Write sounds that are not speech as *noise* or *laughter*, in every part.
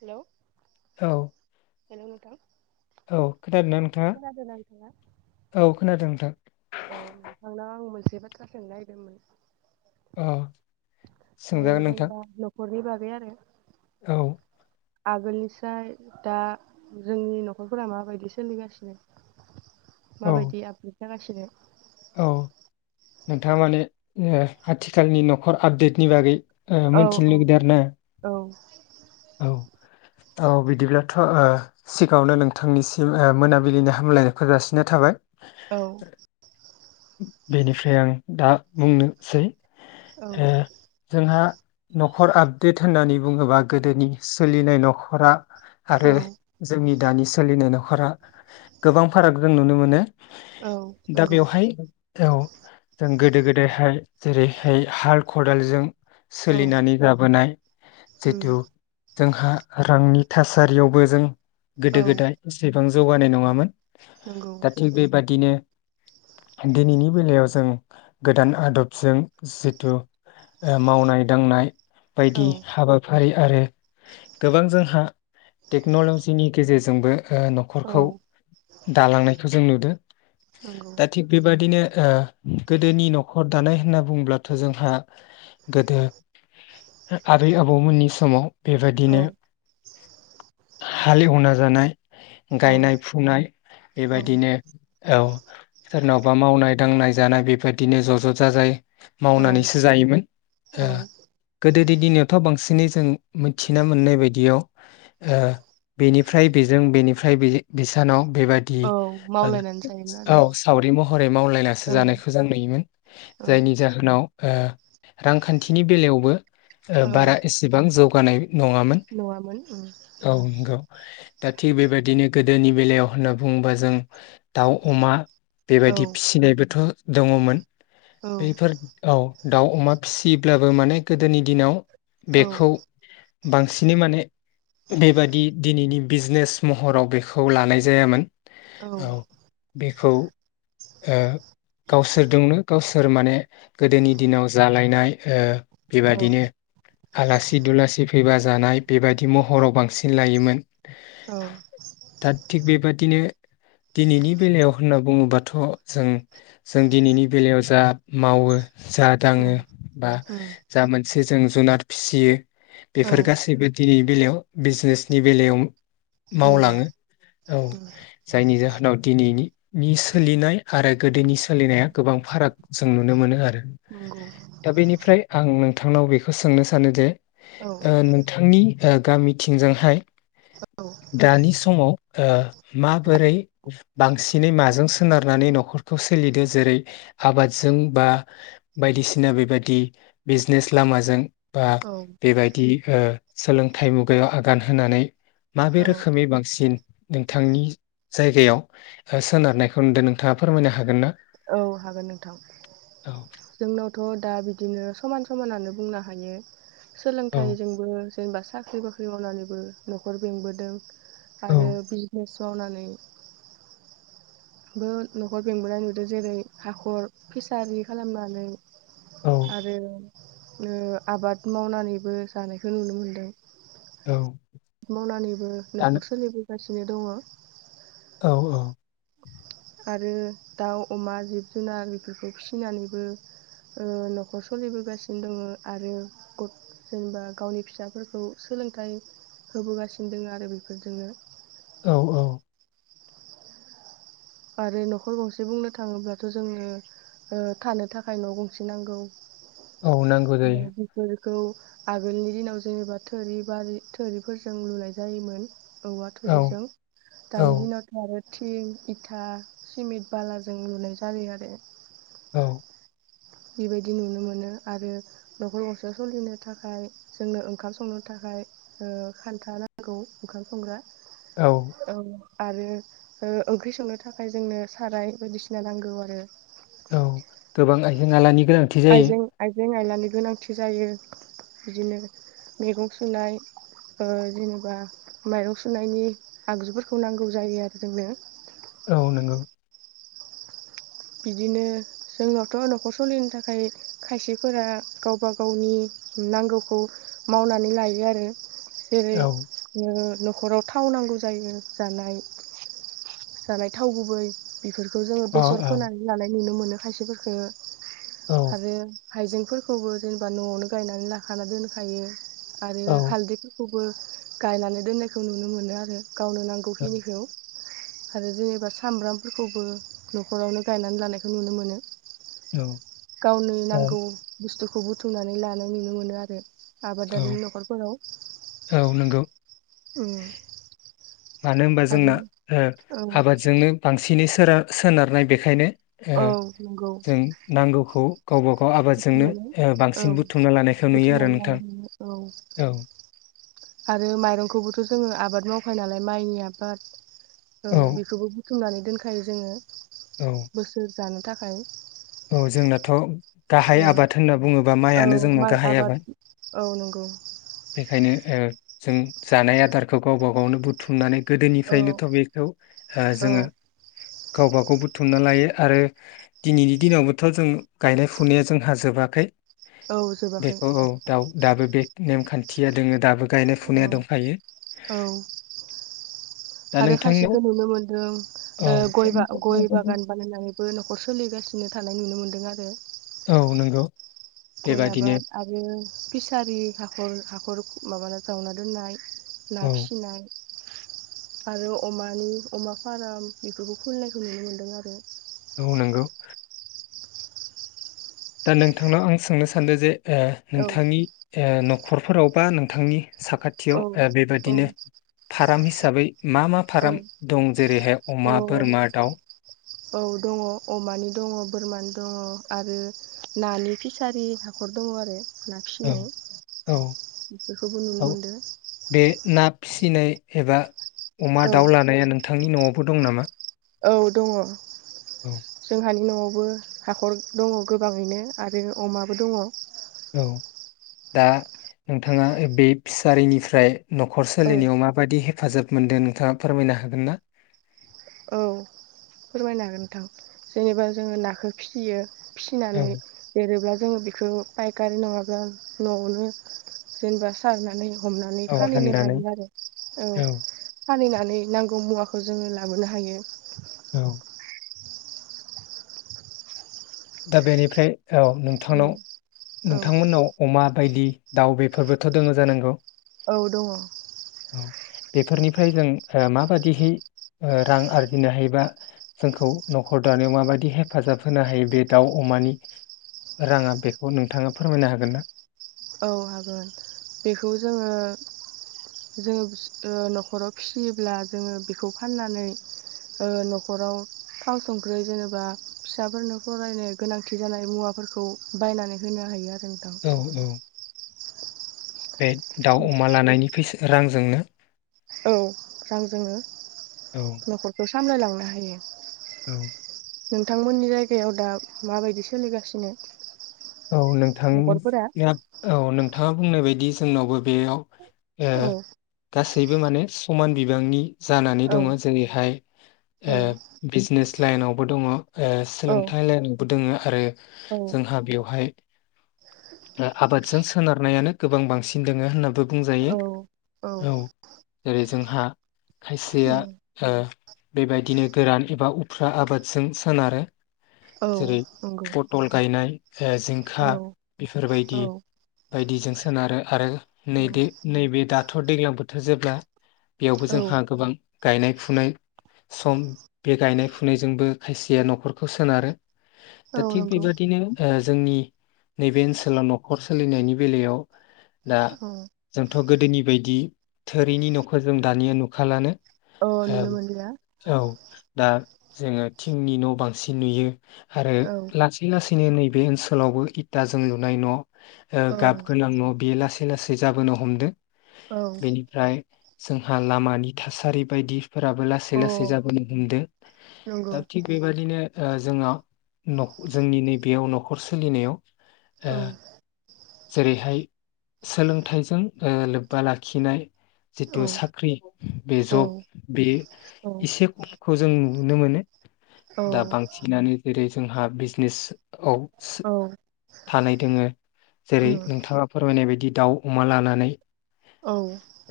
हेल' औ औ खोनोनादोंना नोंथाङा खोनादोंना नोंथाङा औ खोनादों दा अ नोंथांनाव आं मोनसे बाथ्रा अ सोंनायदोंमोन सोंजागोन जों नोंथां दा न'खरनि बागै बे आरो औ आगोलनिफ्राय दा जोंनि न'खरफोरा माबायदि सोलिगासिनो औ माबायदि आ जागासिनो औ नोंथाङा माने आथिखालनि न'खर आपडेटनि बागै औ मिथिनो औ लुगैदों आरो ना औ औ औ बिदिब्लाथ' सिगाङावनो नोंथांनिसिम मोनाबिलिनि हामलायनायखौ जासिनाय थाबाय औ बेनिफ्राय आं दा बुंनोसै औ जोंहा न'खर आपडेट होननानै बुङोबा गोदोनि सोलिनाय न'खरा औ आरो जोंनि दानि सोलिनाय न'खरा गोबां फाराग जों नुनो मोनो औ दा नंगौ बेवहाय औ जों गोदो गोदायहाय जेरैहाय हाल खदालजों औ सोलिनानै जाबोनाय उम जिथु जोंहा रांनि थासारियावबो जों औ गोदो गोदाय एसे गोबां जौगानाय नङामोन नंगौ दा थिग बेबादिनो दिनैनि बेलायाव जों गोदान आदबजों जिथु मावनाय दांनाय औ बायदि हाबाफारि आरो गोबां जोंहा टेक्नलजिनि गेजेरजोंबो ओ औ न'खरखौ दालांनायखौ जों नुदों नंगौ दा थिक बेबादिनो ओ गोदोनि न'खर दानाय होनना बुंब्लाथ' जोंहा गोदो आबै आबौमोननि समाव औ बेबायदिनो हालेवना जानाय औ गायनाय फुनाय औ बेबायदिनो औ। सोरनावबा मावनाय दांनाय जानाय बेबायदिनो ज'-ज' जाजाय। औ मावनानैसो जायोमोन ओ औ गोदोनि दिनयावथ' बांसिनै जों। मिथिना मोननाय बायदियाव ओ बेनिफ्राय बेजों बेनिफ्राय बिसानाव। बेबादि औ मावलायनानै जायोमोन औ आरो सावरि महरै मावलाय औ औ रांखान्थिनि बेलायावबो। ओ औ बारा एसेबां जौ। बानाय नङामोन नङामोन उम औ नंगौ दा थिग बेबायदिनो गोद दोनि बेलायाव होनना बुङोबा जों दाउ अमा औ बेबायदि फिसिनायबोथ'। दङमोन। औ बेफोर औ। दाउ अमा फिसियोब्लाबो माने गोदोनि दिनाव। औ बेखौ। बांसिनै माने बेबादि दिनैनि बिजनेस महराव बेखौ लानाय जायामोन औ बे खौ ओ गावसोरदोंनो गावसोर माने गोदोनि दिनाव जालायनाय ओ‌ औ बेबादिनो आलासि‌ सि फैबा जानाय बेबायाददि महराव बांसिन लायोमोन। औ दा थिग बेबाद दिनो दिनैनि बेलायाव होनना बुङोबाथ' जों जों दिनैनि बेलायाव जा मावो। जा दाङो उम बा उम जा मोनसे जों जुनार‌ फिसियो औ बेफोर गासैबो दिनै बेलायाव बिजनेसनि बेलायाव नंगौ मावलाङो औ उम जायनि जाहोनाव दिनैनि नि सोलिनाय आरो गोदोनि सोलिनाया गोबां फाराग जों नुनो मोनो आ‌ नंगौ औ दा बेनिफ्राय आं नों थांनाव बेखौ सोंनो सानोजे ओ औ नोंथांनि। ओ गामिथिंजोंहाय औ दानि समाव ओ माबोरै बांसिनै माजों सोनारनानै न'खरखौ सोलिदो जेरै आबादजों बा बायदिसिना बेबादि बिजनेस लामाजों बा औ बेबायदि ओ सोलोंथाइ मुगायाव आगान होनानै माबे औ रोखोमनि बांसिन नोंथांनि जायगायाव ओ सोनारनायखौ नुदो नोंथाङा फोरमायनो हागोन ना? औ हागोन नोंथां औ जोंनावथ' दा बिदिनो समान समानानो बुंनो हायो औ सोलोंथाइजोंबो जेनबा साख्रि बाख्रि मावनानैबो नखर बेंबोदों औ आरो बिजनेस मावना नै बो नखर बेंबोनाय नुदों जेरै हाखर फिसारि खालामनानै औ आरो‌ ओ आबाद मावनानैबो जानायखौ नुनो मोनदों। औ मावनानैबो दानो नखर सोलिबो‌ गासिनो दङ' औ औ आरो दाउ अमा, जिब जुनार बेफोरखौ फिसिनानैबो ओ नखर सोलिबोगासिनो दङ आरो गथ जेनेबा गावनि फिसाफोरखौ सोलोंथाइ होबोगासिनो दोङो आरो बेफोरजोंनो औ औ आरो न'खर गंसे बुंनो थाङोब्लाथ जोङो ओ थानो थाखाय न गंसे नांगौ औ नांगौ जायो खौ आगोलनि दिनाव जेनेबा थोरि बारि थोरिफोरजों लुनाय जायोमोन औवा औ थुरिजों औ दानि दिनावथ आरो थिं इ था, सिमिट, बालाजों लुनाय जायो आरो औ बेबायदि नुनो मोनो आरो नखर गंसे सोलिनो थाखाय जोंनो ओंखाम संनो थाखाय ओ खान्था नांगौ ओंखाम संग्रा औ आरो ओ ओंख्रि संनो थाखाय जोंनो साराय बायदिसिना नांगौ आरो औ गोबां आइजें आलानि गोनांथि जायो आइजें आइजें आइला नि गोनांथि जायो बिदिनो मैगं सुनाय ओ जेनेबा माइरं सुनायनि आगजुफोरखौ नांगौ जायो आरो जोंनो औ नोंगौ बिदिनो जोंनावथ' नखर सलिनो थाखाय खायसेफोरा गावबा गावनि नांगौखौ मावनानै लायो आरो जेरै औ ओ न खराव थाव नांगौ जायो जानाय जानाय थाव गुबै बेफोरखौ जोङो अ बेसर लानाय नुनो मोनो खायसेफोरखो औ आरो हाइजेंफोरखौबो जेनेबा न'आवनो गायनानै लाखाना दोनखायो। आरो औ हालदैफोर खौबो गायनानै दोननायखौ नुनो मोनो आरो गावनो नांगौखिनिखौ आरो जेनेबा सामब्रामफोरखौबो न' खरावनो गायनानै लानायखौ नुनो मोनो। औ गावनो नांगौ बुस्टु खौ बुथुमनानै लानाय नुनो मोनो आरो औ आबादारि न'खरफोराव औ नंगौ उम‌ मानो होनबा जोंना आबादजोंनो बांसिनै सो *unintelligible* सोनारनाय बेखायनो ओ औ नंगौ जों नांगौखौ गावबा गाव आबादजोंनो बुथुमनानै औ बांसिन बुथुमना लानायखौ नुयो आरो बुथुमनानै नोंथां लानानै औ औ। आरो माइरंखौबोथ' जोङो आबाद मावखायो नालाय माइनि आबाद औ बिखौबो बुथुमनानै दोनखायो जोङो। औ बोसोर जानो थाखाय औ जोंनाथ' गाहाय औ आबाद होनना बुङोबा औ माइानो जोंनाव माइ गाहाय आबाद औ नंगौ बेखायनो जों जानाय आदारखौ गावबा गावनो बुथुमनानै औ गोदोनिफ्रायनोथ' बेखौ औ जोङो गावबाागाव बुथुमना लायो आरो दिनैनि दिनावबोथ' जों गायनाय फुनाया जोंहाजोबाखै। औ जोबाखै बेखौ औ दाउ दाबो बे नेमखान्थिया दोङो दाबो। गायनाय औ फुनाया दंखायो औ दा आरो नोंथांनाव खायसेखौ नुनो मोनदों औ गय गय बागान बानायनानैबो न'खर सोलिगासिनो थानाय नुनो मोन्दों आरो औ नंगौ। गय बेबादिनो आबाद आरो फिसारि हाखर न'खर माबाना जावना दोननाय ना औ फिसिनाय आरो अमानि अमा फारम बेफोरखौ खुलिनायखौ नुनो मोनदों आरो औ नोंगौ दा नोंथांनाव आं सोंनो सानदों जे औ नोंथांनि खरफोरावबा नोंथांनि औ साखाथियाव औ बेबिनो फार्म हिसाबै हिसाबै मा मा फाराम दं जेरैहाय अमा औ औ बोरमा दाउ औ दङ अमानि दङ बोरमानि दङ आरो नानि फिसारि हाखर दङ आरो ना औ फिसिनाय औ बेफोरखौबो नुनो औ मोनदों बे ना फिसिनाय एबा अमा औ दाउ लानाया नोंथांनि न'आव दं नामा औ दङ औ जोंहानि न'आव बो हाखर दङ' गोबाङैनो आरो अमाबो दङ'। दा नोंथाङा बे फिसारिनिफ्राय न'खर सोलिनायाव माबायि हे हेफाजाब मोनदो नोंथाङा फोरमायनो हागोन ना? औ फोरमायनो हागोन नोंथां जेनेबा जोङो नाखौ फिसियो फिसिनानै देरोब्ला जोंङो बेखौ बायकारि नङाब्ला न'आवनो जेनेबा सारनानै हमनानै औ फानहैनो फाननानै हायो आरो औ। फालिनानै नांगौ मुवाखौ जोङो लाबोनो हायो। औ। दा बेनिफ्राय औ नोंथांनाव औ नोंथांमोननाव अमा बायदि दाव बेफोरबोथ' दङ' जानांगौ। औ दङ'। बेफोरनिफ्राय जों ओ माबायदिहै ओ रां आरजिनो हायोबा जोंखौ न'खर दानायाव माबायदि हेफाजाब होनो हायो बे दाउ अमानि राङा बेखौ नोंथाङा फोरमायनो हागोन ना? औ हागोन बेखौ जोङो जो ओ न'खराव फियोब्ला जोङो बेखौ फाननानै ओ न'खराव थाव संख्रि जेनेबा फिसाफोरनो फरायनो गोनांथि जानाय मुवाफोरखौ बायनानै होनो हायो आरो। नोंथां। औ औ। बे दाउ अमा लानायनि फैसा रांजोंनो औ रांजोंनो औ न'खरखौ स सामलायलांनो हायो। औ। नोंथांमोननि जायगायाव दा माबायदि सोलिगासिनो? औ नोंथां न'खरफोरा? औ नों थाङा बुंनाय बायदि जोंनावबो बेयाव ए औ गासै गासैबो माने समान बिबांनि जानानै औ दङ' जेरैहाय औ ओ बिजनेस लायेइनावबो दङ'। ओ औ सोलोंथाइ लाइन दोङो आरो औ जोंहा बेयाव बेहाय आबादजों सोनारनायानो गोबां बांसिन दङो होननानैबो बुंजायो औ जेरै जोंहा खायसेया उम बेबायदिनो गोरान एबा उफ्रा आबादजों सोनारो औ जेरै नंगौ पथल गायनाय। औ जिंखा बेफोर बायदि औ बायदिजों सोनारो आरो नैे नैबे दाथ' दैज्लां बोथोर जेब्ला बेयावबो औ जोंहा गोबां गायनाय फुनाय सम बे गायनाय फुनायजोंबो खायसेया नखरखौ सोनारो औ दा थिग नंगौ बेबादिनो। ओ जोंनि नैबे ओनसोलाव न'खर सोलिनायनि बेलायाव दा औ जोंथ' गोदोनि बायदि थोरिनि न'खौ जों दानिया नुखाालानो औ ओ नुनो मोनलिया औ दा जोङो थिंनि न' बांसिन नुयो आरो औ लासै लासैनो नैे बे ओनसोलावबो इथाजों लुनाय न' ओ औ गाब गोनां न' बेयो लासै लासै जाबोनो हमदों औ बेनिफ्राय जोंहा लामानि थासारि बायदिफोराबो लासै अ लासै जाबोनो हमदों दा नंगौ थिग बेबादिनो ओ जोङा जोंनि नैबेयाव न'खर न'खर सोलिनायाव ओ औ जेरैहाय सोलोंथाइजों ओ लोब्बा लाखिनाय औ जिथु साख्रि बे औ जब बे औ एसे खमखौ जों नुनो मोनो औ दा बांसिनानो जेरै जोंहा बिजनेसआव सो औ थानाय दोङो जेरै उम नोंथाङा फोरमायनाय बायदि दाउ, अमा लानानै औ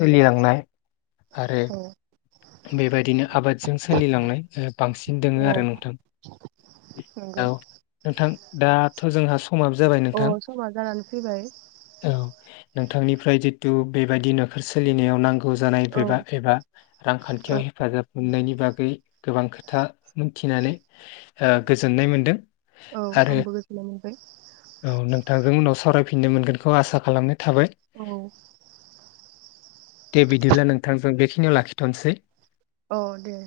सोलिलांनाय आरो औ बेबायदिनो आबादजों सोलिलांनाय बांसिन दङो औ आरो नोंथां नंगौ औ नोंथां दाथ' जोंहा समाब जाबाय नों अ समा जानानै फैबाय। नोंथांनिफ्राय जितु बेबायदि न'खर सोलिनायाव नांगौ जानाय *unintelligible* औ एबा रांखान्थियाव औ हेफाजाब मोननायनि बागै गोबां खोथा मिथिनानै ओ गोजोननाय मोनदों। औ आंबो गोजोननाय मोनबाय। थांजों उनाव सावरायफिननो मोनगोनखौ आसा खालामनाय थाबाय औ दे बिदिब्ला नोंथांजों बेखिनियाव लाखि थनोसै। औ दे